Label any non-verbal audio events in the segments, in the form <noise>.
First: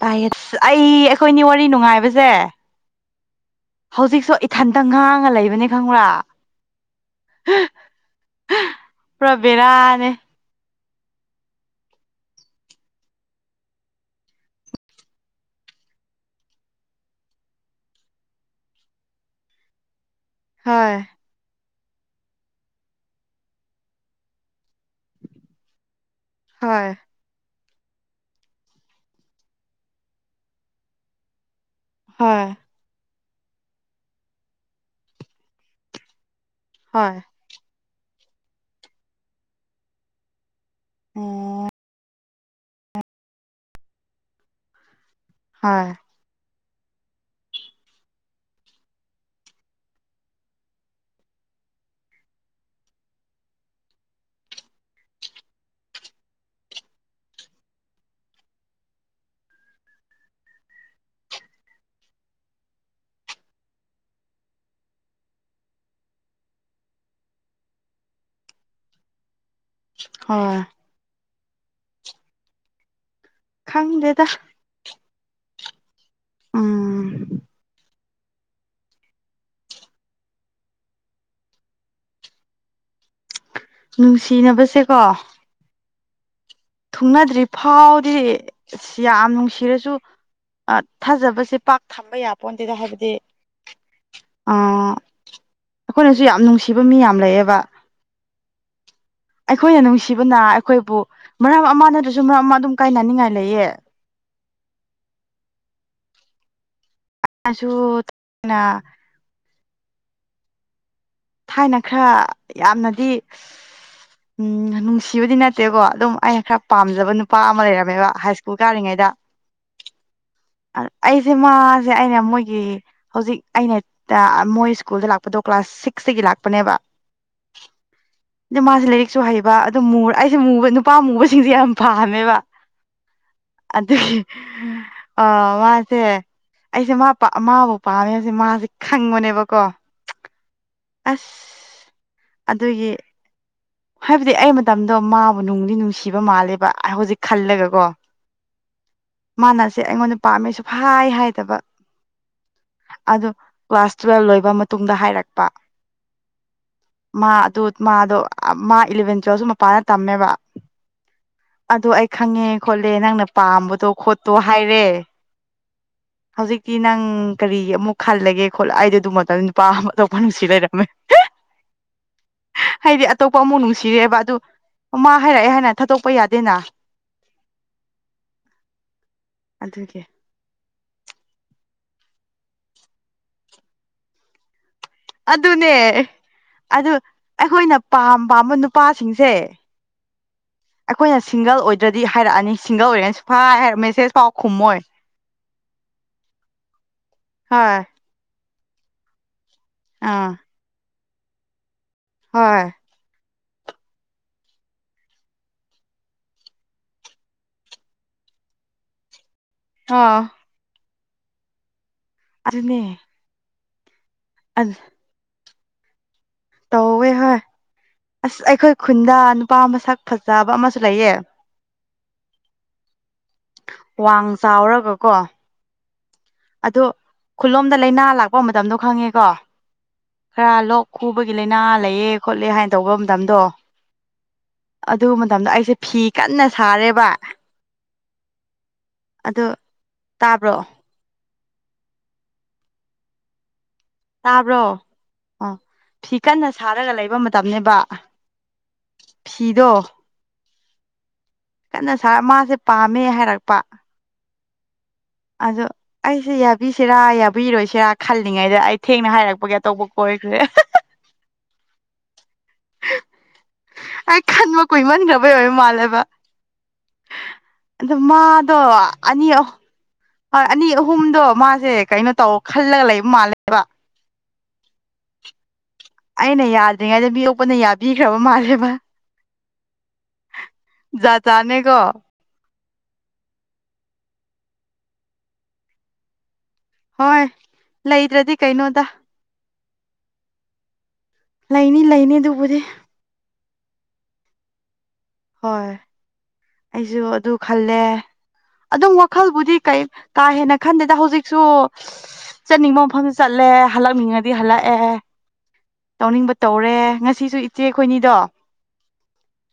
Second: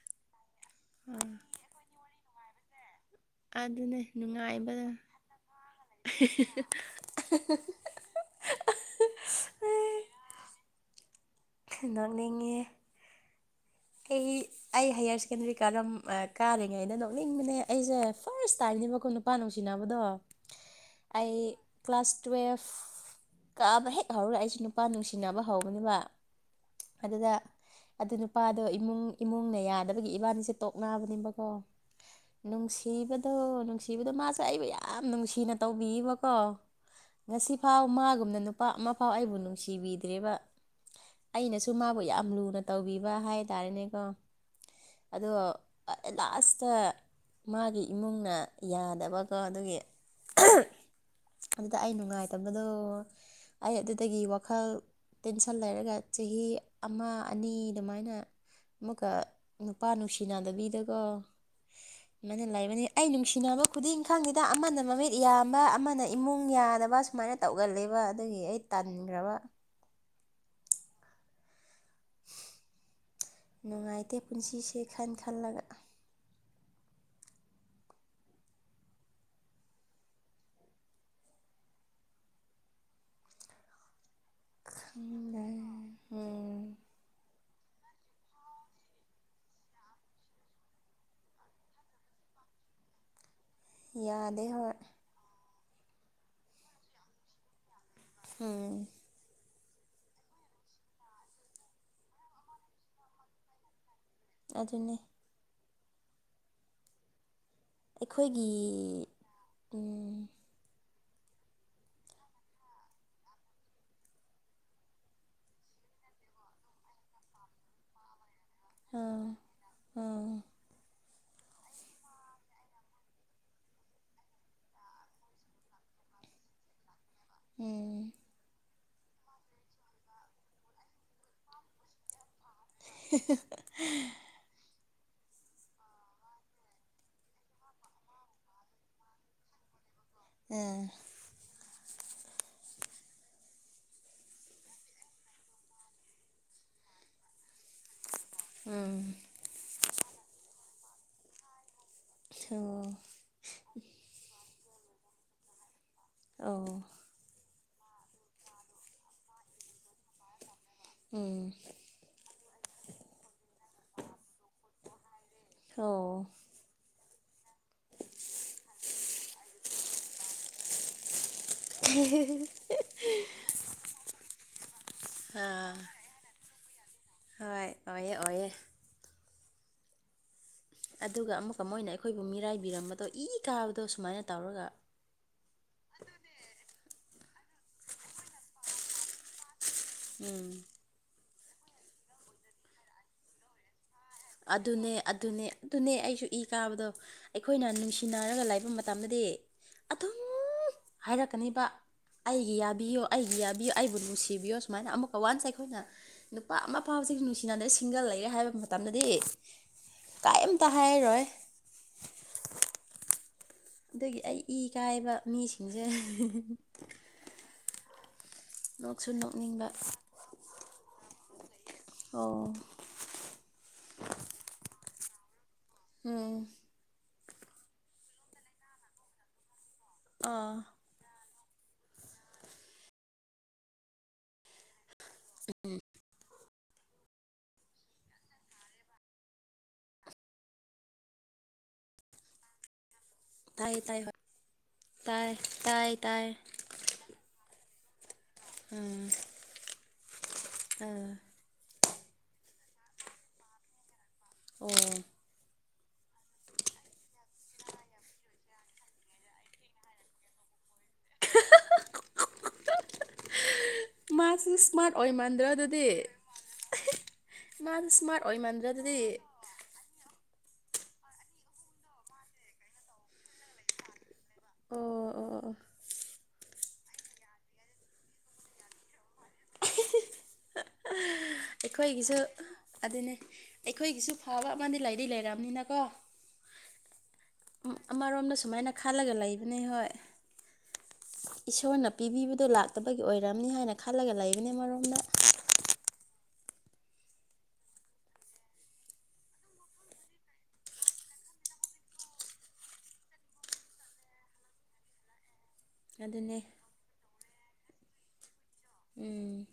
ꯇꯥꯏꯌ‌ꯦ ꯑꯁ ꯑꯩ ꯑ ꯑꯩꯈꯣꯏꯅꯤ ꯋꯥꯔꯤ ꯅꯨꯡꯉꯥꯏꯕꯁꯦ ꯑꯗꯨꯅꯦ ꯍꯧꯖꯤꯛꯁꯨ ꯏꯊꯟꯇ ꯅꯨꯡꯉꯥꯏꯕꯗ ꯉꯥꯡꯉ ꯂꯩꯕꯅ‌ꯦ ꯈꯪꯕ꯭ꯔꯥ ꯄꯨꯔꯥ ꯕꯦꯔꯥꯅꯦ ꯅꯣꯛꯅꯤꯡꯉꯤꯍꯦ ꯑꯩ ꯑꯩ ꯍꯥꯏꯌ꯭ꯔ ꯁꯦꯀꯦꯟꯗꯔꯤ ꯀꯥꯔꯝ ꯑꯥ ꯀꯥꯔꯤꯉꯩꯩꯗ ꯅꯣꯛꯅꯤꯡꯕꯅꯦ ꯑꯩꯁꯦ ꯐꯔꯁ ꯇꯥꯏꯝꯅꯦꯕꯀꯣ ꯅꯨ ꯄꯥ ꯅꯨꯡꯁꯤꯅꯕꯗꯣ ꯍꯣꯏ ꯑꯩ ꯀ꯭ꯂꯥꯁ ꯇꯨꯌꯦꯐ ꯀꯥꯕ ꯍꯦꯛ ꯍꯧꯔꯒ ꯑꯩꯁꯦ ꯅꯨꯄꯥ ꯅꯨꯡꯁꯤꯅꯕ ꯍꯧꯕꯅꯦꯕ ꯍꯣꯏ ꯑꯗꯨꯗ ꯑꯗꯨ ꯅꯨꯄꯥꯗꯣ ꯏꯃꯨꯡ ꯏꯃꯨꯡꯅ ꯌꯥꯗꯕꯒꯤ ꯏꯕꯥꯟꯅꯤꯁꯦ ꯇꯣꯛꯅꯕꯅꯦꯕꯀꯣ ꯍꯣꯏ ꯅꯨꯡꯁꯤꯕꯗꯣ ꯅꯨꯡꯁꯤꯕꯗꯣ ꯃꯥꯁꯨ ꯑꯩꯕꯨ ꯌꯥꯝ ꯅꯨꯡꯁꯤꯅ ꯇꯧꯕꯤꯌꯦꯕꯀꯣ ꯍꯣꯏ ꯉꯁꯤꯐꯥꯎ ꯃꯥꯒꯨꯝꯅ ꯅꯨꯄꯥ ꯑꯃꯐꯥꯎ ꯑꯩꯕꯨ ꯅꯨꯡꯁꯤꯕꯤꯗ꯭ꯔꯦꯕ ꯑꯣ ꯑꯩꯅꯁꯨ ꯃꯥꯕꯨ ꯌꯥꯝ ꯂꯨꯅ ꯇꯧꯕꯤꯕ ꯍꯥꯏ ꯇꯥꯔꯦꯅꯦꯀꯣ ꯑꯗꯣ ꯍꯣꯏ ꯂꯥꯁꯇ ꯃꯥꯒꯤ ꯏꯃꯨꯡꯅ ꯌꯥꯗꯕꯀꯣ ꯑꯗꯨꯒꯤ ꯑꯗꯨꯗ ꯑꯩ ꯅꯨꯡꯉꯥꯏꯇꯕꯗꯣ ꯑꯩ ꯑꯗꯨꯗꯒꯤ ꯋꯥꯈꯜ ꯇꯦꯟꯁꯟ ꯂꯩꯔꯒ ꯆꯍꯤ ꯑꯃ ꯑꯅꯤ ꯑꯗꯨꯃꯥꯏꯅ ꯑꯃꯨꯛꯀ ꯅꯨꯄꯥ ꯅꯨꯡꯁꯤꯅꯗꯕꯤꯗ ꯀꯣ <inaudible> ꯁꯨꯃꯥꯏꯅ ꯂꯩꯕꯅꯤ ꯑꯩ ꯅꯨꯡꯁꯤꯅꯕ ꯈꯨꯗꯤꯡ ꯈꯪꯗꯦꯗ ꯑꯃꯅ ꯃꯃꯤꯠ ꯌꯥꯝꯕ ꯑꯃꯅ ꯏꯃꯨꯡ ꯌꯥꯗꯕ ꯁꯨꯃꯥꯏꯅ ꯇꯧꯒꯜꯂꯦꯕ ꯑꯗꯨꯒꯤ ꯑꯩ ꯇꯟꯒ꯭ꯔꯕ ꯍꯣꯏ ꯅꯨꯡꯉꯥꯏꯇꯦ ꯈꯪꯗꯦꯗ ꯄꯨꯟꯁꯤꯁꯦ ꯈꯟ ꯈꯜꯂꯒ ꯎꯝ ꯅꯨꯡꯁꯤꯅꯕꯁꯦ <unintelligible> ꯎꯝ ꯊꯨꯡꯅꯗ꯭ꯔꯤ ꯐꯥꯎꯗꯤ ꯑꯁ ꯌꯥꯝ ꯅꯨꯡꯁꯤꯔꯁꯨ ꯑꯥ ꯊꯥꯖꯕꯁꯦ ꯄꯥꯛ ꯊꯝꯕ ꯌꯥꯄꯣꯟꯇꯦꯗ ꯍꯥꯏꯕꯗꯤ ꯌꯥꯗꯦ ꯍꯣꯏ ꯑꯥ ꯑꯈꯣꯏꯅꯁꯨ ꯌꯥꯝ ꯅꯨꯡꯁꯤꯕ ꯃꯤ ꯌꯥꯝ ꯂꯩꯌꯦꯕ ꯎꯝ ꯑꯩꯈꯣꯏꯅ ꯅꯨꯡꯁꯤꯕꯅ ꯑꯈꯣꯏꯕꯨ ꯃꯔꯝ ꯑꯃ ꯅꯠꯇ꯭ꯔꯁꯨ ꯃꯔꯝ ꯑꯃ ꯑꯗꯨꯝ ꯀꯥꯏꯅꯅꯤꯡꯉꯥꯏ ꯂꯩꯌꯦ ꯑꯗꯨꯅꯦ ꯑꯩꯁꯨ ꯑꯩꯈꯣꯏꯒꯤ ꯊꯥꯏꯅ ꯎꯝ ꯊꯥꯏꯅ ꯈꯔ ꯌꯥꯝꯅꯗꯤ ꯎꯝ ꯅꯨꯡꯁꯤꯕꯗꯤ ꯅꯠꯇꯦꯀꯣ ꯑꯗꯨꯝ ꯑꯩꯅ ꯈꯔ ꯄꯥꯝꯖꯕ ꯅꯨꯄꯥ ꯑꯃ ꯂꯩꯔꯝꯃꯦꯕ ꯍꯥꯏꯁ ꯀꯥꯔꯤꯉꯩꯗ ꯑꯥ ꯑꯥ ꯑꯩꯖꯦ ꯃꯥꯖꯦ ꯑꯩꯅ ꯃꯣꯏꯒꯤ ꯍꯧꯖꯤꯛ ꯑꯩꯅ ꯇ ꯃꯣꯏ ꯁ꯭ꯀꯨꯜꯗ ꯂꯥꯛꯄꯗꯣ ꯀ꯭ꯂꯥꯁ ꯁꯤꯛꯁꯇꯒꯤ ꯂꯥꯛꯄꯅꯦꯕ ꯎꯝ ꯃꯥꯖꯦ ꯂꯥꯏꯔꯤꯛꯁꯨ ꯍꯩꯕ ꯑꯗꯨ ꯑꯩꯖꯦ ꯃꯨꯕ ꯅꯨꯄꯥ ꯃꯨꯕꯁꯤꯡꯁꯦ ꯌꯥꯝ ꯄꯥꯝꯃꯦꯕ <unintelligible> ꯑꯥ ꯃꯁꯦ ꯑꯩꯁꯦ ꯃꯥ ꯃꯥꯕꯨ ꯄꯥꯝꯃꯦ ꯍꯥꯏꯕꯁꯦ ꯃꯥꯁꯦ ꯈꯪꯕꯅꯦꯕꯀꯣ ꯑꯥ ꯑꯁ ꯑꯗꯨꯒꯤ ꯍꯥꯏꯕꯗꯤ ꯑꯩ ꯃꯇꯝꯗꯣ ꯃꯥꯕꯨ ꯅꯨꯡꯗꯤ ꯅꯨꯡꯁꯤꯕ ꯃꯥꯜꯂꯦꯕ ꯍꯧꯖꯤꯛ ꯈꯜꯂꯒꯀꯣ <inaudible> ꯎꯝ ꯃꯥꯥꯟꯅꯁꯦ ꯑꯩꯉꯣꯟꯗ ꯄꯥꯝꯃꯦꯁꯨꯞ ꯍꯥꯏ ꯍꯥꯏꯗꯕ ꯁꯣ ꯑꯗꯨ ꯀ꯭ꯂꯥꯁ ꯇꯨꯋꯦꯜꯕ ꯂꯣꯏꯕ ꯃꯇꯨꯡꯗ ꯍꯥꯏꯔꯛꯄ ꯑꯧ ꯃꯥ ꯑꯗꯨ ꯃꯥꯗꯣ ꯃꯥ ꯏꯂꯚꯦꯟ ꯇꯨꯋꯦꯜꯁꯨ ꯃꯄꯥꯟꯗ ꯇꯝꯃꯦꯕ ꯎꯝ ꯑꯗꯣ ꯑꯩ ꯈꯪꯉꯦ ꯈꯣꯠꯂꯦ ꯅꯪꯅ ꯄꯥꯝꯕꯗꯣ ꯈꯣꯠꯇꯣ ꯍꯥꯏꯔꯦ ꯍꫭ ꯍꯧꯖꯤꯛꯇꯤ ꯅꯪ ꯀꯔꯤ ꯑꯃꯨꯛ ꯈꯜꯂꯒꯦ ꯈꯣꯠꯂ ꯑꯩꯗꯤ ꯑꯗꯨ ꯃꯇꯝ ꯅꯨꯄꯥ ꯑꯃ ꯑꯇꯣꯞꯄ ꯅꯨꯡꯁꯤ ꯂꯩꯔꯩ <unintelligible> ꯍꯥꯏꯗꯤ ꯑꯇꯣꯞꯄ ꯑꯃꯥꯎ ꯅꯨꯡꯁꯤꯔꯦꯕ ꯑꯗꯨ ꯑꯃꯥ ꯍꯥꯏꯔꯛꯑꯦ ꯑꯥ ꯍꯥꯏꯅ ꯊꯥꯗꯣꯛꯄ ꯌꯥꯗꯦꯅ ꯍꯣꯏ ꯑꯣꯏꯑꯦ ꯑꯣꯏꯌꯦ ꯑꯗꯨꯒꯤ ꯑꯗꯨꯒ ꯑꯃꯨꯛꯀ ꯃꫭꯏꯅ ꯑꯩꯈꯣꯏꯕꯨ ꯃꯤꯔꯥꯏꯕꯤꯔꯝꯕꯗꯣ ꯏ ꯀꯥꯕꯗꯣ ꯁꯨꯃꯥꯏꯅ ꯇꯧꯔꯒ ꯑꯗꯨꯅꯦ ꯑꯗꯨ ꯑꯩꯈꯣꯏꯅ ꯄꯥꯝ ꯄꯥꯝꯕ ꯅꯨꯄꯥꯁꯤꯡꯁꯦ ꯎꯝ ꯑꯈꯣꯏꯅ ꯁꯤꯡꯒꯜ ꯑꯣꯏꯗ꯭ꯔꯗꯤ ꯍꯥꯏꯔꯛꯑꯅꯤ ꯁꯤꯡꯒꯜ ꯑꯣꯏꯔꯦꯅ ꯁꯨꯛꯍꯥꯏ ꯍꯥꯏꯔ ꯃꯦꯁꯦꯁ ꯑꯗꯨꯅꯦ ꯑꯗꯨꯅꯦ ꯑꯗꯨꯅꯦ ꯑꯩꯁꯨ ꯏ ꯀꯥꯕꯗꯣ ꯑꯩꯈꯣꯏꯅ ꯍꯣꯏ ꯅꯨꯁꯤ ꯏꯟꯅꯥꯔꯒ ꯂꯩꯕ ꯃꯇꯝꯗꯗꯤ ꯑꯗꯨꯝ ꯑꯥ ꯍꯥꯏꯔꯛꯀꯅꯤꯕ ꯑꯩꯒꯤ ꯍꯣꯏ ꯌꯥꯕꯤꯌꯣ ꯑꯩꯒꯤ ꯌꯥꯕꯤꯌꫭ ꯑꯩꯕꯨ ꯅꯨꯡꯁꯤꯕꯤꯌꯣ ꯁꯨꯃꯥꯏꯅ ꯑꯃꯨꯛꯀ ꯋꯥꯟꯁ ꯑꯩꯈꯣꯏꯅ ꯅꯨꯄꯥ ꯑꯃꯐꯥꯎꯁꯤ ꯅꯨꯡꯁꯤꯅꯗꯦ ꯁꯤꯡꯒꯜ ꯂꯩꯔꯦ ꯍꯥꯏꯕ ꯃꯇꯝꯗꯗꯤ ꯑ ꯀꯩꯝꯇ ꯍꯥꯏꯔꯣꯏ ꯑꯗꯨꯅꯦ ꯑꯗꯒꯤ ꯑꯩ ꯏ ꯀꯥꯏꯕ ꯃꯤꯁꯤꯡꯁꯦ <unintelligible> ꯇꯧꯋꯦ ꯍꯥꯏ ꯑꯁ ꯑꯩꯈꯣꯏ ꯅꯣꯛꯁꯨ ꯈꯨꯟꯗ ꯅꯨꯄꯥ ꯅꯣꯛꯅꯤꯡꯕ ꯃꯁꯛ ꯐꯖꯕ ꯑꯃꯁꯨ ꯂꯩꯌꯦ ꯑꯣ ꯋꯥꯡ ꯆꯥꯎꯔꯒ ꯀꯣ ꯎꯝ ꯑꯗꫭ ꯈꯨꯜꯂꯣꯝꯗ ꯂꯥꯏꯅꯥ ꯂꯥꯛꯄ ꯃꯇꯝꯗꯣ ꯈꯪꯉꯦꯀꯣ ꯈꯔ ꯑꯥ ꯂꯣꯛ ꯈꯨꯕꯒꯤ ꯂꯥꯏꯅꯥ ꯂꯩꯌꯦ ꯈꯣꯠꯂꯦ ꯍꯥꯏꯅ ꯇꯧꯕ ꯃꯇꯝꯗꯣ ꯑꯗꯨ ꯃꯇꯝꯗ ꯑꯩꯁꯦ ꯎꯝ ꯐꯤ ꯀꯟꯅ ꯁꯥꯔꯦꯕ ꯑꯗꯨ ꯇꯥꯕ꯭ꯔꯣ ꯇꯥꯏꯌꯦ ꯇꯥꯏꯌꯦ ꯍ ꯇꯥꯕ꯭ꯔꯣ ꯑ ꯐꯤ ꯇꯥꯏ ꯀꯟꯅ ꯁꯥꯔꯒ ꯂꯩꯕ ꯃꯇꯝꯅꯦꯕ ꯎꯝ ꯐꯤꯗꯣ <unintelligible> ꯑꯥ ꯀꯟꯅ ꯁꯥꯔ ꯃꯥꯁꯦ ꯄꯥꯝꯃꯦ ꯍꯥꯏꯔꯛꯄ ꯑꯣ ꯑꯗꯣ ꯑꯩꯁꯦ ꯌꯥꯕꯤꯁꯤꯔꯥ ꯌꯥ ꯕꯤꯔꯣꯏꯁꯤꯔꯥ ꯈꯜꯂꯤꯉꯩꯗ ꯑꯩ ꯊꯦꯡꯅ ꯍꯥꯏꯔꯛꯄꯒꯤ ꯑꯇꯣꯞꯄ ꯀꯣꯏꯈ꯭ꯔꯦ <unintelligible> <unintelligible> ꯑꯩ ꯃꯥꯁꯨ ꯈꯟꯕ ꯏꯁꯃꯥꯔꯠ ꯀꯨꯏꯃꯟꯈ꯭ꯔꯕꯩ ꯃꯥꯟꯗ꯭ꯔꯣ ꯑꯣꯏ ꯃꯥꯜꯂꯦꯕ ꯑꯗꯨꯗꯤ ꯃꯥꯗꯣ ꯑꯗꯨ ꯏꯁꯃꯥꯔꯠ ꯃꯥꯗꯣ ꯑꯣꯏꯃꯟꯗ꯭ꯔꯗꯗꯤ ꯑꯅꯤ ꯑꯍꯨ ꯍꯣꯏ ꯑꯅꯤ ꯑꯍꯨꯝꯗꯣ ꯃꯥꯁꯦ ꯀꯩꯅꯣ ꯇꯧ ꯈꯜꯂꯒ ꯂꯩꯕ ꯃꯥꯜꯂꯦꯕ ꯑꯣ ꯑꯣ ꯑꯣ ꯑꯣ ꯑꯩꯅ ꯌꯥꯗ꯭ꯔꯤꯉꯩꯗ ꯃꯤꯗꫭꯛꯄꯅ ꯌꯥꯕꯤꯈ꯭ꯔꯥꯕ ꯃꯥꯜꯂꯦꯕ ꯖꯥꯠ ꯖꯥꯠꯅꯦꯀꯣ <unintelligible> ꯑꯗꯨꯅꯦ ꯑꯩꯈꯣꯏꯒꯤꯁꯨ ꯐꯕ ꯑꯃꯗꯤ ꯂꯩꯗꯤ ꯂꯩꯔꯝꯅꯤꯅꯀꯣ ꯍꯣꯏ ꯎꯝ ꯂꯩꯇ꯭ꯔꯗꯤ ꯑꯃꯔꯣꯝꯗ ꯁꯨꯃꯥꯏꯅ ꯀꯩꯅꯣꯗ ꯈꯜꯂꯒ ꯂꯩꯕꯅꯦ ꯍꯣꯏ ꯂꯩꯅꯤ ꯏꯁꯣꯔꯅ ꯂꯩꯅꯤ ꯄꯤꯕꯤꯕꯗꯣ ꯑꯗꯨꯕꯨꯗꯤ ꯂꯥꯛꯇꯕꯒꯤ ꯑꯣꯏꯔꯝꯅꯤ ꯍꯥꯏꯅ ꯈꯜꯂꯒ ꯂꯩꯕꯅꯦ ꯑꯃꯔꯣꯝꯗ ꯍꯣꯏ ꯑꯩꯖꯨ ꯑꯗꯨ ꯈꯜꯂꯦ ꯑꯗꯨꯝ ꯋꯥꯈꯜꯕꯨꯗꯤ ꯀꯩ ꯀꯥꯍꯦꯟꯅ ꯈꯟꯗꯦꯗ ꯍꯧꯖꯤꯛꯁꯨ ꯆꯠꯅꯤꯡꯕ ꯃꯐꯝꯗ ꯆꯠꯂꯦ ꯍꯜꯂꯛꯅꯤꯡꯉꯗꯤ ꯍꯜꯂꯛꯑꯦ ꯇꯧꯅꯤꯡꯕ ꯑꯗꯨꯅꯦ ꯇꯧꯔꯦ ꯉꯁꯤꯁꯨ ꯏꯆꯦ ꯑꯈꯣꯏꯅꯤꯗꯣ ꯎꯝ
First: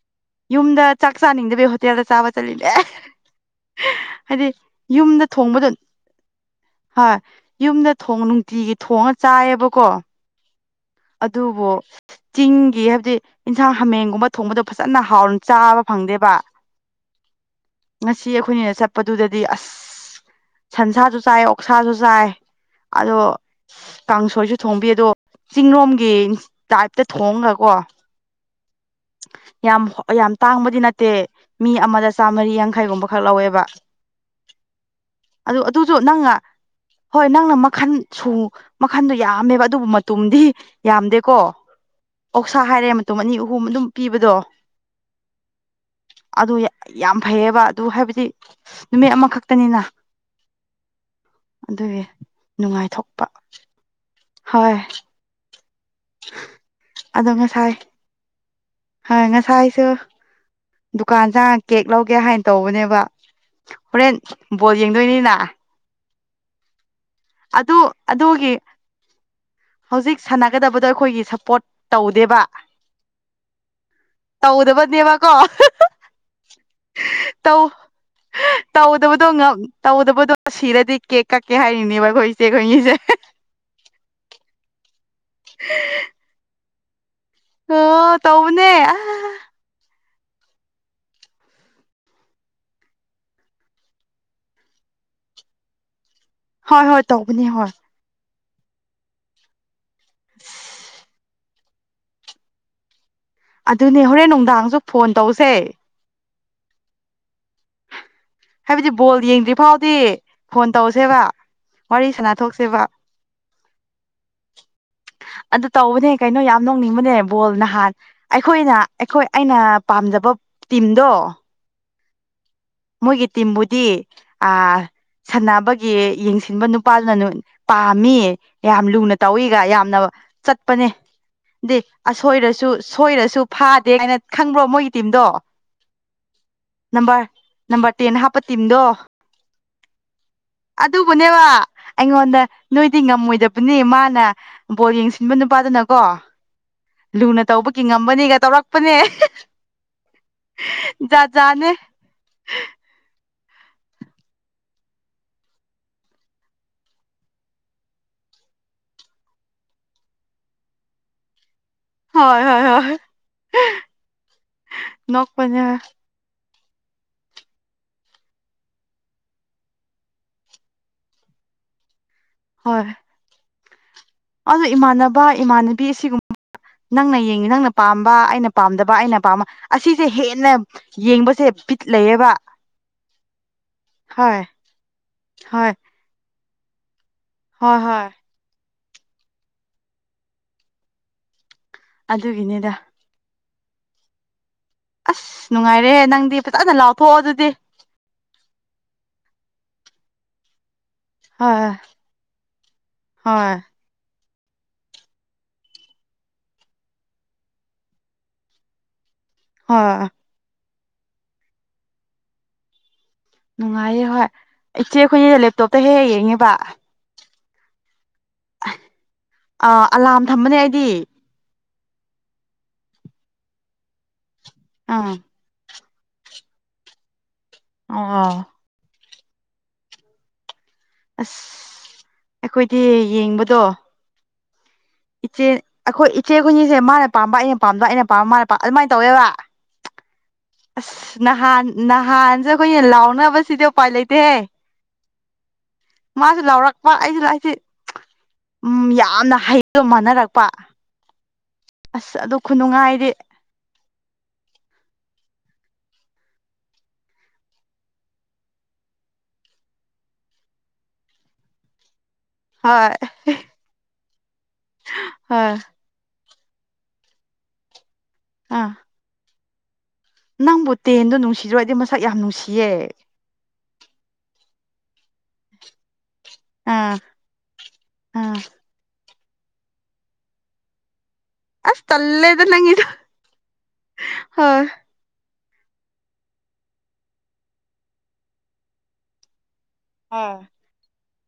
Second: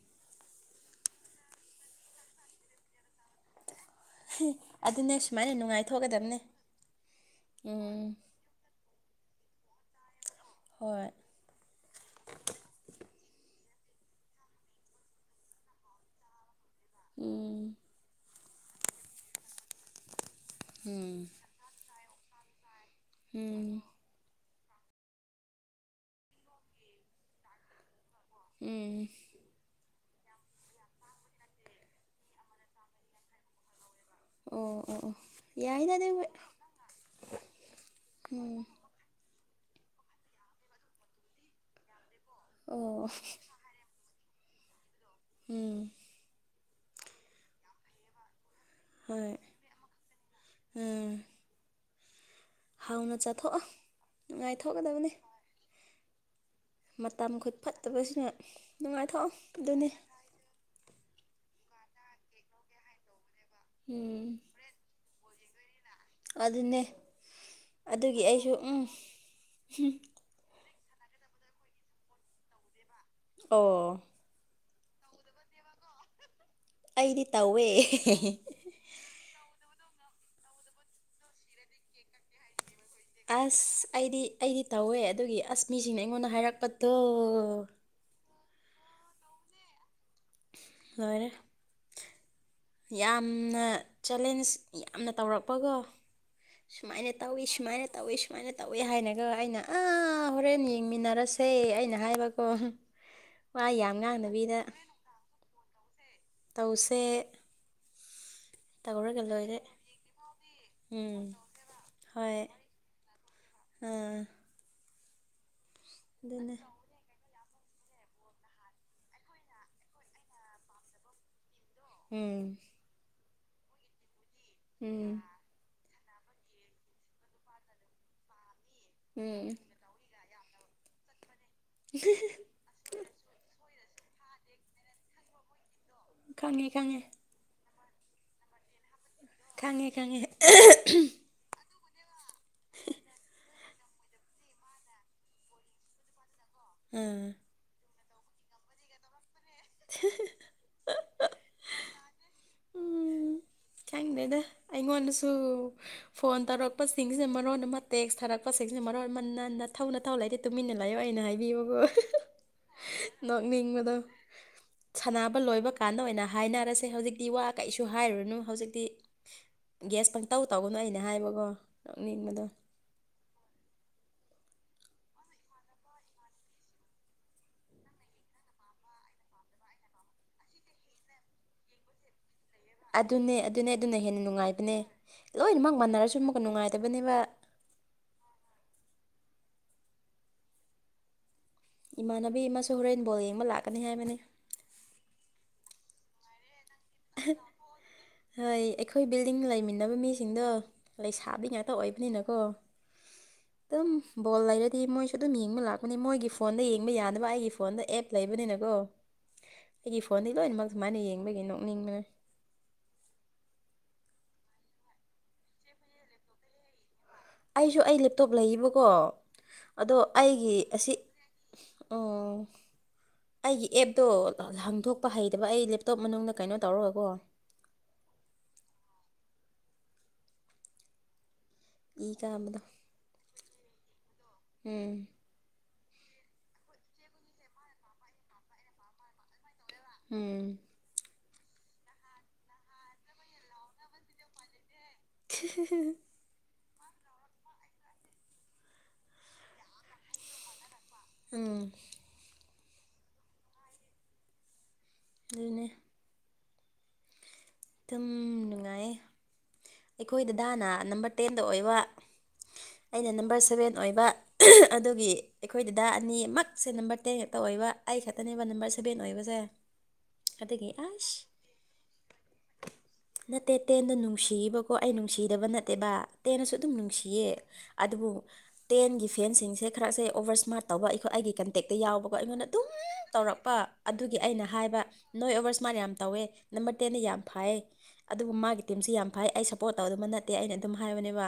ꯌꯨꯝꯗ ꯆꯥꯛ ꯆꯥꯅꯤꯡꯗꯕꯩ ꯍꯣꯇꯦꯜꯗ ꯆꯥꯕ ꯆꯠꯂꯤꯅꯦ ꯍꯥꯏꯗꯤ ꯑꯗꯨꯅꯦ ꯌꯨꯝꯗ ꯁꯨꯃꯥꯏꯅ ꯊꯣꯡꯕꯗꯣ ꯅꯨꯡꯉꯥꯏꯊꯣꯛꯀꯗꯕꯅꯦ ꯍꯣꯏ ꯌꯨꯝꯗ ꯎꯝ ꯊꯣꯡ ꯅꯨꯡ ꯇꯤꯒꯤ ꯊꯣꯡꯉ ꯆꯥꯏꯌꯦꯕꯀꯣ ꯍꯣꯏ ꯑꯗꯨꯕꯨ ꯆꯤꯡꯒꯤ ꯍꯥꯏꯕꯗꯤ ꯏꯟꯁꯥꯡ ꯍꯥꯃꯦꯡꯒꯨꯝꯕ ꯊꯣꯡꯕꯗꯣ ꯐꯖꯅ ꯍꯥꯎꯅ ꯆꯥꯕ ꯐꯪꯗꯦꯕ ꯎꯝ ꯉꯁꯤ ꯑꯈꯣꯏꯅꯤꯅ ꯆꯠꯄꯗꯨꯗꯗꯤ ꯑꯁ ꯁꯟꯁꯥꯁꯨ ꯎꯝ ꯆꯥꯏ ꯑꯣꯛ ꯁꯥꯖꯨ ꯆꯥꯏ ꯑꯗꯣ ꯎꯝ ꯀꯥꯡꯁꯣꯏꯁꯨ ꯊꯣꯡꯕꯤ ꯑꯗꯣ ꯆꯤꯡꯔꯣꯝꯒꯤ ꯇꯥꯏꯞꯇ ꯊꯣꯡꯔꯒ ꯀꯣ ꯎꯝ ꯌꯥꯝ ꯍꯣ ꯌꯥꯝ ꯇꯥꯡꯕꯗꯤ ꯅꯠꯇꯦ ꯃꯤ ꯑꯃꯗ ꯆꯥꯃꯔꯤ ꯌꯥꯡꯈꯩꯒꯨꯝꯕ ꯈꯛ ꯂꯧꯋꯦꯕ ꯑꯣ ꯑꯣ ꯑꯣ ꯑꯗꯨ ꯌꯥꯏꯗ ꯑꯗꯨꯖꯨ ꯑꯗꯨꯕꯨ ꯅꯪꯅ ꯍꯣꯏ ꯅꯪꯅ ꯃꯈꯜ ꯁꯨ ꯎꯝ ꯈꯟꯗꯣ ꯌꯥꯝꯃꯦꯕ ꯑꯗꯨꯕꯨ ꯃꯇꯨꯝꯗꯤ ꯌꯥꯝꯗꯦꯀꯣ ꯑꯣꯛꯁꯥ ꯍꯥꯏꯔꯦ ꯑꯣ ꯃꯇꯨꯝ ꯑꯅꯤ ꯑꯍꯨꯝ ꯑꯗꯨꯝ ꯄꯤꯕꯗꯣ ꯎꯝ ꯑꯗꯨ ꯌꯥ ꯌꯥꯝ ꯐꯩꯌꯦꯕ ꯑꯗꯨ ꯍꯥꯏꯕꯗꯤ ꯅꯨꯃꯤꯠ ꯍꯣꯏ ꯑꯃꯈꯛ ꯇꯅꯤꯅ ꯎꯝ ꯑꯗꯨꯒꯤ ꯍꯥꯎꯅ ꯅꯨꯡꯉꯥꯏꯊꯣꯛꯄ ꯆꯥꯊꯣꯛꯑꯣ ꯍꯣꯏ ꯅꯨꯡꯉꯥꯏꯊꯣꯛꯀꯗꯕꯅꯤ <inaudible> ꯑꯗꯣ ꯃꯇꯝ ꯈꯨ ꯉꯁꯥꯏ ꯐꯠꯇꯕꯁꯤꯅ ꯍꯣꯏ ꯅꯨꯡꯉꯥꯏꯊꯣꯛꯑꯣ ꯑꯗꯨꯅꯤ ꯉꯁꯥꯏꯁꯨ ꯗꯨꯀꯥꯟ ꯆꯥꯡꯉ ꯀꯦꯛ ꯂꯧꯒꯦ ꯍꯥꯏꯅ ꯇꯧꯕꯅꯦꯕ ꯍꯣꯔꯦꯟ ꯎꯝ ꯕꯣꯜ ꯌꯦꯡꯗꯣꯏꯅꯤꯅ ꯑꯗꯨꯅꯦ ꯑꯗꯨꯒꯤ ꯑꯩꯁꯨ ꯎꯝ ꯍꯧꯖꯤꯛ ꯁꯥꯟꯅꯒꯗꯕꯗꯣ ꯑꯩꯈꯣꯏꯒꯤ ꯁꯞꯄꯣꯔꯠ ꯇꯧꯗꯦꯕ ꯑꯣ ꯇꯧꯗꯕꯅꯦꯕꯀꯣ ꯑꯩꯗꯤ ꯇꯧꯋꯦ ꯇꯧ ꯇꯧꯗꯕꯗꯣ ꯉꯝ ꯇꯧꯗꯕꯗꯣ ꯁꯤꯔꯗꯤ ꯀꯦꯛ ꯀꯛꯀꯦ ꯍꯥꯏꯔꯤꯅꯦꯕ ꯑꯩꯈꯣꯏ ꯏꯆꯦ ꯈꯣꯏꯅꯤꯁꯦ ꯑꯁ ꯑꯩꯗꯤ ꯑꯩꯗꯤ ꯇꯧꯋꯦ ꯑꯗꯨꯒꯤ ꯑꯁ ꯃꯤꯁꯤꯡꯅ ꯑꯩꯉꯣꯟꯗ ꯍꯥꯏꯔꯛꯄꯗꯣ ꯑꯣ ꯇꯧꯕꯅꯦ ꯑ ꯂꯣꯏꯔꯦ ꯌꯥꯝꯅ ꯆꯦꯂꯦꯟꯖ ꯌꯥꯝꯅ ꯇꯧꯔꯛꯄꯒꯣ ꯍꯣꯏ ꯍꯣꯏ ꯁꯨꯃꯥꯏꯅ ꯇꯧꯏ ꯇꯧꯕꯅꯦ ꯍꯣꯏ ꯁꯨꯃꯥꯏꯅ ꯇꯧꯏ ꯁꯨꯃꯥꯏꯅ ꯇꯧꯏ ꯍꯥꯏꯅꯀꯣ ꯑꯩꯅ ꯑꯥ ꯍꯣꯔꯦꯟ ꯌꯦꯡꯃꯤꯟꯅꯔꯁꯦ ꯑꯩꯅ ꯍꯥꯏꯕꯀꯣ ꯋꯥ ꯌꯥꯝ ꯑꯗꯨꯅꯦ ꯍꯣꯔꯦꯟ ꯉꯥꯡꯗꯕꯤꯗ ꯅꯨꯡꯗꯥꯡꯁꯨ ꯐꯣꯟ ꯇꯧꯁꯦ ꯇꯧꯁꯦ ꯍꯥꯏꯕꯗꯤ ꯇꯧꯔꯒ ꯕꯣꯜ ꯌꯦꯡꯗ꯭ꯔꯤ ꯂꯣꯏꯔꯦ ꯐꯥꯎꯗꯤ ꯐꯣꯟ ꯇꯧꯁꯦꯕ ꯎꯝ ꯋꯥꯔꯤ ꯁꯥꯟꯅ ꯍꯣꯏ ꯊꯣꯛꯁꯦꯕ ꯑꯥ ꯑꯗꯨ ꯇꯧꯕꯅꯦ ꯀꯩꯅꯣ ꯑꯗꯨꯅꯦ ꯌꯥꯝ ꯅꯣꯡꯅꯤꯡꯕꯅꯦꯕ ꯕꯣꯜ ꯅꯍꯥꯟ ꯑꯩꯈꯣꯏꯅ ꯑꯩꯈꯣꯏ ꯑꯩꯅ ꯄꯥꯝꯖꯕ ꯇꯤꯝꯗꯣ ꯎꯝ ꯃꯣꯏꯒꯤ ꯇꯤꯝꯕꯨꯗꯤ ꯑꯥ ꯎꯝ ꯁꯥꯟꯅꯕ ꯒꯤ ꯌꯦꯡꯁꯤꯟꯕ ꯅꯨꯄꯥꯗꯨꯅ ꯄꯥꯝꯃꯤ ꯌꯥꯝ ꯂꯨꯅ ꯎꯝ ꯇꯧꯏꯒ ꯌꯥꯝꯅ ꯆꯠꯄꯅꯦ ꯗꯤ ꯑꯁꯣꯏꯔꯁꯨ ꯁꯣꯏꯔꯁꯨ ꯐꯥꯗꯦ ꯀꯥꯏꯅ ꯈꯪꯕ꯭ꯔꯣ ꯃꯣꯏꯒꯤ ꯇꯤꯝꯗꯣ ꯈꯪꯉꯦ ꯈꯪꯉꯦ ꯅꯝꯕꯔ ꯅꯝꯕꯔ ꯇꯦꯟ ꯍꯥꯞꯄ ꯇꯤꯝꯗꯣ ꯈꯪꯉꯦ ꯈꯪꯉꯦ ꯑꯥ ꯑꯗꯨꯕꯨꯅꯦꯕ ꯑꯩꯉꯣꯟꯗ ꯅꯣꯏꯗꯤ ꯉꯝꯃꯣꯏꯗꯕꯅꯤ ꯃꯥꯅ ꯕꯣꯜ ꯌꯦꯡꯁꯤꯟꯕ ꯅꯨꯄꯥꯗꯨꯅꯀꯣ ꯎꯝ ꯂꯨꯅ ꯇꯧꯕꯒꯤ ꯉꯝꯕꯅꯤꯒ ꯇꯧꯔꯛꯄꯅꯦ <inaudible> ꯖꯥꯠ ꯖꯥꯠꯅꯦ ꯈꯪꯗꯦꯗ ꯑꯩꯉꯣꯟꯗꯁꯨ ꯐꯣꯟ ꯇꯧꯔꯛꯄꯁꯤꯡꯁꯤꯅ ꯃꯔꯣꯟ ꯑꯃ ꯇꯦꯛꯁ ꯊꯥꯔꯛꯄꯁꯤꯡꯁꯤꯅ ꯃꯔꯣꯟ ꯑꯃ ꯅꯥ ꯅꯊꯧ ꯅꯊꯧ ꯂꯩꯇꯦ ꯇꯨꯃꯤꯟꯅ ꯂꯩꯌꯣ ꯑꯩꯅ ꯍꯥꯏꯕꯤꯕꯀꯣ ꯍꯣꯏ ꯍꯣꯏ ꯍꯣꯏ ꯅꯣꯛꯅꯤꯡꯕꯗꯣ ꯁꯥꯟꯅꯕ ꯅꯣꯛꯄꯅꯦ ꯂꯣꯏꯕ ꯀꯥꯟꯗ ꯑꯣꯏꯅ ꯍꯥꯏꯅꯔꯁꯦ ꯍꯧꯖꯤꯛꯇꯤ ꯋꯥ ꯀꯩꯁꯨ ꯍꯥꯏꯔꯨꯅꯨ ꯍꯧꯖꯤꯛꯇꯤ ꯒ꯭ꯌꯥꯁ ꯄꯪꯇꯧ ꯇꯧꯒꯅꯨ ꯑꯩꯅ ꯍꯥꯏꯕꯀꯣ ꯅꯣꯛꯅꯤꯡꯕꯗꯣ ꯍꯣꯏ ꯑꯗꯣ ꯏꯃꯥꯟꯅꯕ ꯏꯃꯥꯟꯅꯕꯤ ꯑꯁꯤꯒꯨꯝ ꯅꯪꯅ ꯌꯦꯡꯉꯤ ꯅꯪꯅ ꯄꯥꯝꯕ ꯑꯩꯅ ꯄꯥꯝꯗꯕ ꯑꯩꯅ ꯄꯥꯝꯕ ꯑꯁꯤꯁꯦ ꯍꯦꯟꯅ ꯌꯦꯡꯕꯁꯦ ꯄꯤꯠ ꯂꯩꯌꯦꯕ ꯑꯗꯨꯅꯦ ꯑꯗꯨꯅꯦ ꯑꯗꯨꯅ ꯍꯦꯟꯅ ꯍꯣꯏ ꯅꯨꯡꯉꯥꯏꯕꯅꯦ ꯍꯣꯏ ꯂꯣꯏꯅꯃꯛ ꯃꯥꯟꯅꯔꯁꯨ ꯑꯃꯨꯛꯀ ꯅꯨꯡꯉꯥꯏꯇꯕꯅꯦꯕ ꯍꯣꯏ ꯍꯣꯏ ꯏꯃꯥꯟꯅꯕꯤ ꯑꯃꯁꯨ ꯑꯗꯨꯒꯤꯅꯤꯗ ꯍꯣꯔꯦꯟ ꯕꯣꯜ ꯌꯦꯡꯕ ꯂꯥꯛꯀꯅꯤ ꯍꯥꯏꯕꯅꯤ ꯑꯁ ꯅꯨꯡꯉꯥꯏꯔꯦꯍꯦ ꯅꯪꯗꯤ ꯐꯖꯅ ꯂꯥꯎꯊꯣꯛꯑꯣ ꯑꯗꯨꯗꯤ ꯍꯣꯏ ꯑꯩꯈꯣꯏ ꯕꯤꯜꯗꯤꯡ ꯂꯩꯃꯤꯟꯅꯕ ꯃꯤꯁꯤꯡꯗꯣ ꯂꯩꯁꯥꯕꯤ ꯉꯥꯛꯇ ꯍꯣꯏ ꯑꯣꯏꯕꯅꯤꯅꯀꯣ ꯍꯣꯏ ꯑꯗꯨꯝ ꯕꯣꯜ ꯂꯩꯔꯗꯤ ꯃꯣꯏꯁꯨ ꯑꯗꯨꯝ ꯌꯦꯡꯕ ꯂꯥꯛꯄꯅꯤ ꯃꯣꯏꯒꯤ ꯐꯣꯟꯗ ꯌꯦꯡꯕ ꯌꯥꯗꯕ ꯑꯩꯒꯤ ꯐꯣꯟꯗ ꯑꯦꯞ ꯂꯩꯕꯅꯤꯅꯀꯣ ꯑꯩꯒꯤ ꯍꯣꯏ ꯐꯣꯟꯗꯩ ꯂꯣꯏꯅꯃꯛ ꯁꯨꯃꯥꯏꯅ ꯌꯦꯡꯕꯒꯤ ꯅꯣꯛꯅꯤꯡꯕ ꯅꯨꯡꯉꯥꯏꯌꯦ ꯍꯣꯏ ꯏꯆꯦ ꯑꯩꯈꯣꯏꯅ ꯂꯦꯞꯇꯣꯞꯇ ꯍꯦꯛ ꯍꯦꯛ ꯌꯦꯡꯉꯦꯕ ꯑꯩꯁꯨ ꯑꯩ ꯂꯦꯞꯇꯣꯞ ꯂꯩꯌꯦꯕꯀꯣ ꯑꯥ ꯑꯗꯣ ꯑꯂꯥꯔꯝ ꯑꯩꯒꯤ ꯊꯝꯕꯅꯦ ꯑꯩꯗꯤ ꯑꯁꯤ ꯑꯣ ꯑꯩꯒꯤ ꯑꯦꯞꯇꯣ ꯍꯥꯡꯗꯣꯛꯄ ꯑꯥ ꯍꯩꯇꯕ ꯑꯩ ꯑꯇꯣꯞ ꯃꯅꯨꯡꯗ ꯀꯩꯅꯣ ꯇꯧꯔꯒꯥꯀꯣ ꯑꯣ ꯑꯁ ꯏ ꯀꯥꯝꯕꯗꯣ ꯑꯩꯈꯣꯏꯗꯤ ꯌꯦꯡꯕꯗꯣ ꯎꯝ ꯏꯆꯦ ꯑꯩꯈꯣꯏ ꯏꯆꯦ ꯑꯩꯈꯣꯏꯅꯤꯁꯦ ꯃꯥꯅ ꯄꯥꯝꯕ ꯑꯩꯅ ꯄꯥꯝꯕ ꯑꯩꯅ ꯄꯥꯝꯕ ꯃꯥꯅꯥ ꯄꯥꯝ ꯑꯗꯨꯃꯥꯏꯅ ꯇꯧꯋꯦꯕ ꯎꯝ ꯑꯁ ꯅꯍꯥꯟ ꯅꯍꯥꯟꯁꯦ ꯑꯩꯈꯣꯏꯅ ꯂꯥꯎꯅꯕꯁꯤꯗꯤ ꯎꯄꯥꯏ ꯂꯩꯇꯦꯍꯦ <inaudible> ꯃꯥꯁꯨ ꯂꯥꯎꯔꯛꯄ ꯑꯩꯁꯨ ꯂꯥꯛꯁꯦ ꯎꯝ ꯌꯥꯝꯅ ꯍꯩꯕ ꯃꯥꯟꯅꯔꯛꯄ ꯎꯝ ꯑꯁ ꯑꯗꯨ ꯈꯨꯅꯨꯡꯉꯥꯏꯗꯤ ꯑꯗꯨꯅꯦ ꯑꯗꯨꯝ ꯅꯨꯡꯉꯥꯏꯌꯦ ꯑꯩꯈꯣꯏ ꯗꯗꯥꯅ ꯅꯝꯕꯔ ꯇꯦꯟꯗ ꯑꯣꯏꯕ ꯍꯣꯏ ꯑꯩꯅ ꯅꯝꯕꯔ ꯁꯚꯦꯟ ꯑꯣꯏꯕ ꯑꯗꯨꯒꯤ ꯍꯣꯏ ꯑꯩꯈꯣꯏꯗ ꯗ ꯑꯅꯤꯃꯛꯁꯦ ꯅꯝꯕꯔ ꯇꯦꯟ ꯈꯛꯇ ꯑꯣꯏꯕ ꯑꯩ ꯈꯛꯇꯅꯦꯕ ꯑꯥ ꯅꯝꯕꯔ ꯁꯕꯦꯟ ꯑꯣꯏꯕꯁꯦ ꯑꯗꯨꯒꯤ ꯅꯪꯕꯨ ꯇꯦꯟꯗꯣ ꯑꯁ ꯅꯨꯡꯁꯤꯗ꯭ꯔꯣ ꯑꯩꯗꯤ ꯃꯁꯛ ꯌꯥꯝ ꯅꯨꯡꯁꯤꯌꯦ ꯅꯠꯇꯦ ꯇꯦꯟꯗꯣ ꯅꯨꯡꯁꯤꯌꯤꯕꯀꯣ ꯑꯩ ꯅꯨꯡꯁꯤꯗꯕ ꯅꯠꯇꯦꯕ ꯇꯦꯟꯅꯁꯨ ꯑꯗꯨꯝ ꯑꯥ ꯅꯨꯡꯁꯤꯌꯦ ꯑꯗꯨꯕꯨ ꯑꯥ ꯇꯦꯟꯒꯤ ꯐꯦꯟꯁꯤꯡꯁꯦ ꯈꯔꯁꯦ ꯑꯣꯕꯔ ꯁ꯭ꯃꯥꯔꯠ ꯇꯧꯕ ꯑꯩꯈꯣꯏ ꯑꯩꯒꯤ ꯀ ꯍꯦꯛꯇ ꯑꯁ ꯌꯥꯎꯕꯀꯣ ꯇꯜꯂꯦꯗ ꯑꯩꯉꯣꯟꯗ ꯑꯗꯨꯝ ꯅꯪꯒꯤꯗꯣ ꯇꯧꯔꯛꯄ ꯑꯗꯨꯒꯤ ꯑꯩꯅ ꯍꯣꯏ ꯍꯥꯏꯕ ꯅꯣꯏ ꯑꯣꯕꯔ ꯁꯃꯔꯠ꯭ ꯃꯥꯅ ꯌꯥꯝ ꯇꯧꯋꯦ ꯅꯝꯕꯔ ꯇꯦꯟꯗ ꯌꯥꯝ ꯐꯥꯏꯌꯦ ꯑꯗꯨꯕꯨ ꯃꯥꯒꯤ ꯇꯤꯝꯁꯨ ꯌꯥꯝ ꯐꯥꯏ ꯑꯩ ꯁ ꯄꯣꯠ <unintelligible> ꯑ ꯑꯩꯅ ꯑꯗꯨꯝ ꯍꯥꯏꯕꯅꯦꯕ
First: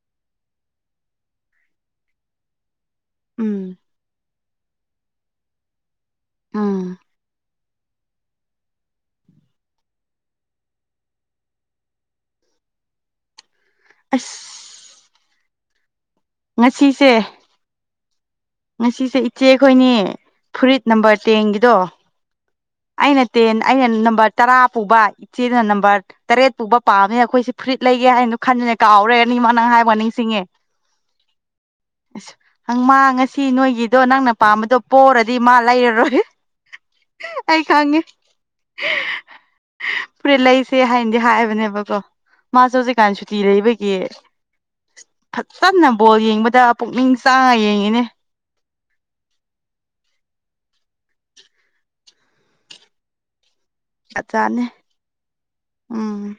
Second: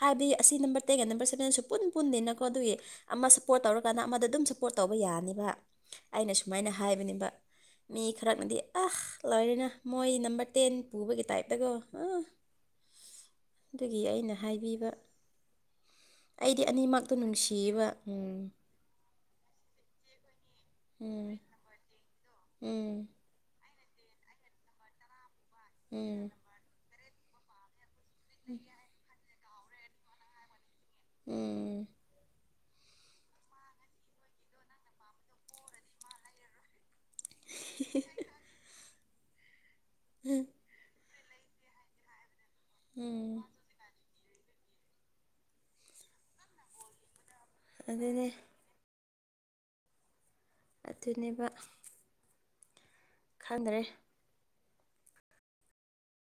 ꯍꯥꯏꯕꯗꯤ ꯑꯁꯤ ꯅꯝꯕꯔ ꯇꯦꯛꯀꯦ ꯅꯝꯕꯔ ꯁꯕꯦꯟꯁꯨ ꯄꯨꯟ ꯄꯨꯟꯗꯦꯅꯀꯣ ꯑꯗꯨꯒꯤ ꯑꯃ ꯁꯞꯄꯣꯔꯠ ꯎꯝ ꯇꯧꯔꯀꯥꯟꯗ ꯑꯃꯗ ꯑꯗꯨꯝ ꯁꯞꯄꯣꯔꯠ ꯇꯧꯕ ꯌꯥꯅꯤꯕ ꯑꯩꯅ ꯁꯨꯃꯥꯏꯅ ꯎꯝ ꯍꯥꯏꯕꯅꯦꯕ ꯃꯤ ꯈꯔ ꯉꯗꯤ ꯑꯍ ꯂꯣꯏꯔꯅ ꯃꯣꯏ ꯅꯝꯕꯔ ꯇꯦꯟ ꯄꯨꯕꯒꯤ ꯇꯥꯏꯞꯇꯒꯣ ꯑꯥ ꯑꯗꯨꯒꯤ ꯑꯩꯅ ꯍꯥꯏꯕꯤꯕ ꯑꯁ ꯑꯩꯗꯤ ꯉꯁꯤꯁꯦ ꯑꯅꯤꯃꯛꯇꯣ ꯅꯨꯡꯁꯤꯌꯤꯕ ꯎꯝ ꯉꯁꯤꯁꯦ ꯏꯆꯦꯈꯣꯏꯅꯤ ꯐꯨꯔꯤꯠ ꯅꯝꯕꯔ ꯎꯝ ꯇꯦꯟꯒꯤꯗꯣ ꯎꯝ ꯑꯩꯅ ꯇꯦꯟ ꯑꯩꯅ ꯅꯝꯕꯔ ꯇꯔꯥ ꯄꯨꯕ ꯏꯆꯦꯗꯅ ꯅꯝꯕꯔ ꯎꯝ ꯇꯔꯦꯠ ꯄꯨꯕ ꯄꯥꯝꯃꯦ ꯑꯩꯈꯣꯏꯁꯦ ꯐꯨꯔꯤꯠ ꯂꯩꯒꯦ ꯍꯥꯏꯅꯗꯣ ꯈꯟꯗꯨꯅꯦ ꯀꯥꯎꯔꯦ ꯅꯤꯃ ꯅꯪ ꯍꯥꯏ ꯋꯥ ꯅꯤꯡꯁꯤꯡꯉꯦ ꯎꯝ ꯍꯪ ꯃꯥ ꯁꯤ ꯅꯣꯏꯒꯤꯗꯣ ꯅꯪꯅ ꯄꯥꯝꯕꯗꯣ ꯄꯣꯔꯗꯤ ꯃꯥ ꯂꯩꯔꯔꯣꯏ ꯑꯩ ꯈꯪꯒꯦ ꯐꯨꯔꯤꯠ ꯂꯩ ꯁꯦ ꯍꯥꯏꯌꯦꯅꯗꯤ ꯍꯥꯏꯕꯅꯦꯕꯀꯣ ꯃꯥꯁꯦ ꯍꯧꯖꯤꯛꯀꯥꯟ ꯁꯨꯇꯤ ꯎꯝ ꯂꯩꯕꯒꯤ ꯀꯟꯅ ꯕꯣꯜ ꯌꯦꯡꯕꯗ ꯄꯨꯛꯅꯤꯡ ꯆꯪꯉ ꯌꯦꯡꯉꯤꯅꯦ ꯑꯗꯨꯅꯦ ꯑꯗꯨꯅꯦꯕ ꯈꯪꯗꯔꯦ ꯐ ꯆꯥꯅꯦ ꯎꯝ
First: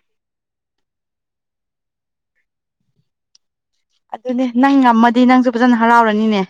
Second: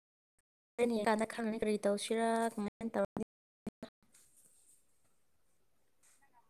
ꯍꯨꯔꯦꯟ ꯌꯦꯡꯀꯥꯟꯗ ꯈꯪꯉꯅꯤ ꯀꯔꯤ ꯇꯧꯁꯤꯔꯥ ꯀꯃꯥꯏꯅ ꯇꯧ ꯑꯗꯨꯅꯦ ꯅꯪ ꯉꯝꯃꯗꯤ ꯅꯪꯁꯨ ꯐꯖꯅ ꯍꯔꯥꯎꯔꯅꯤꯅꯦ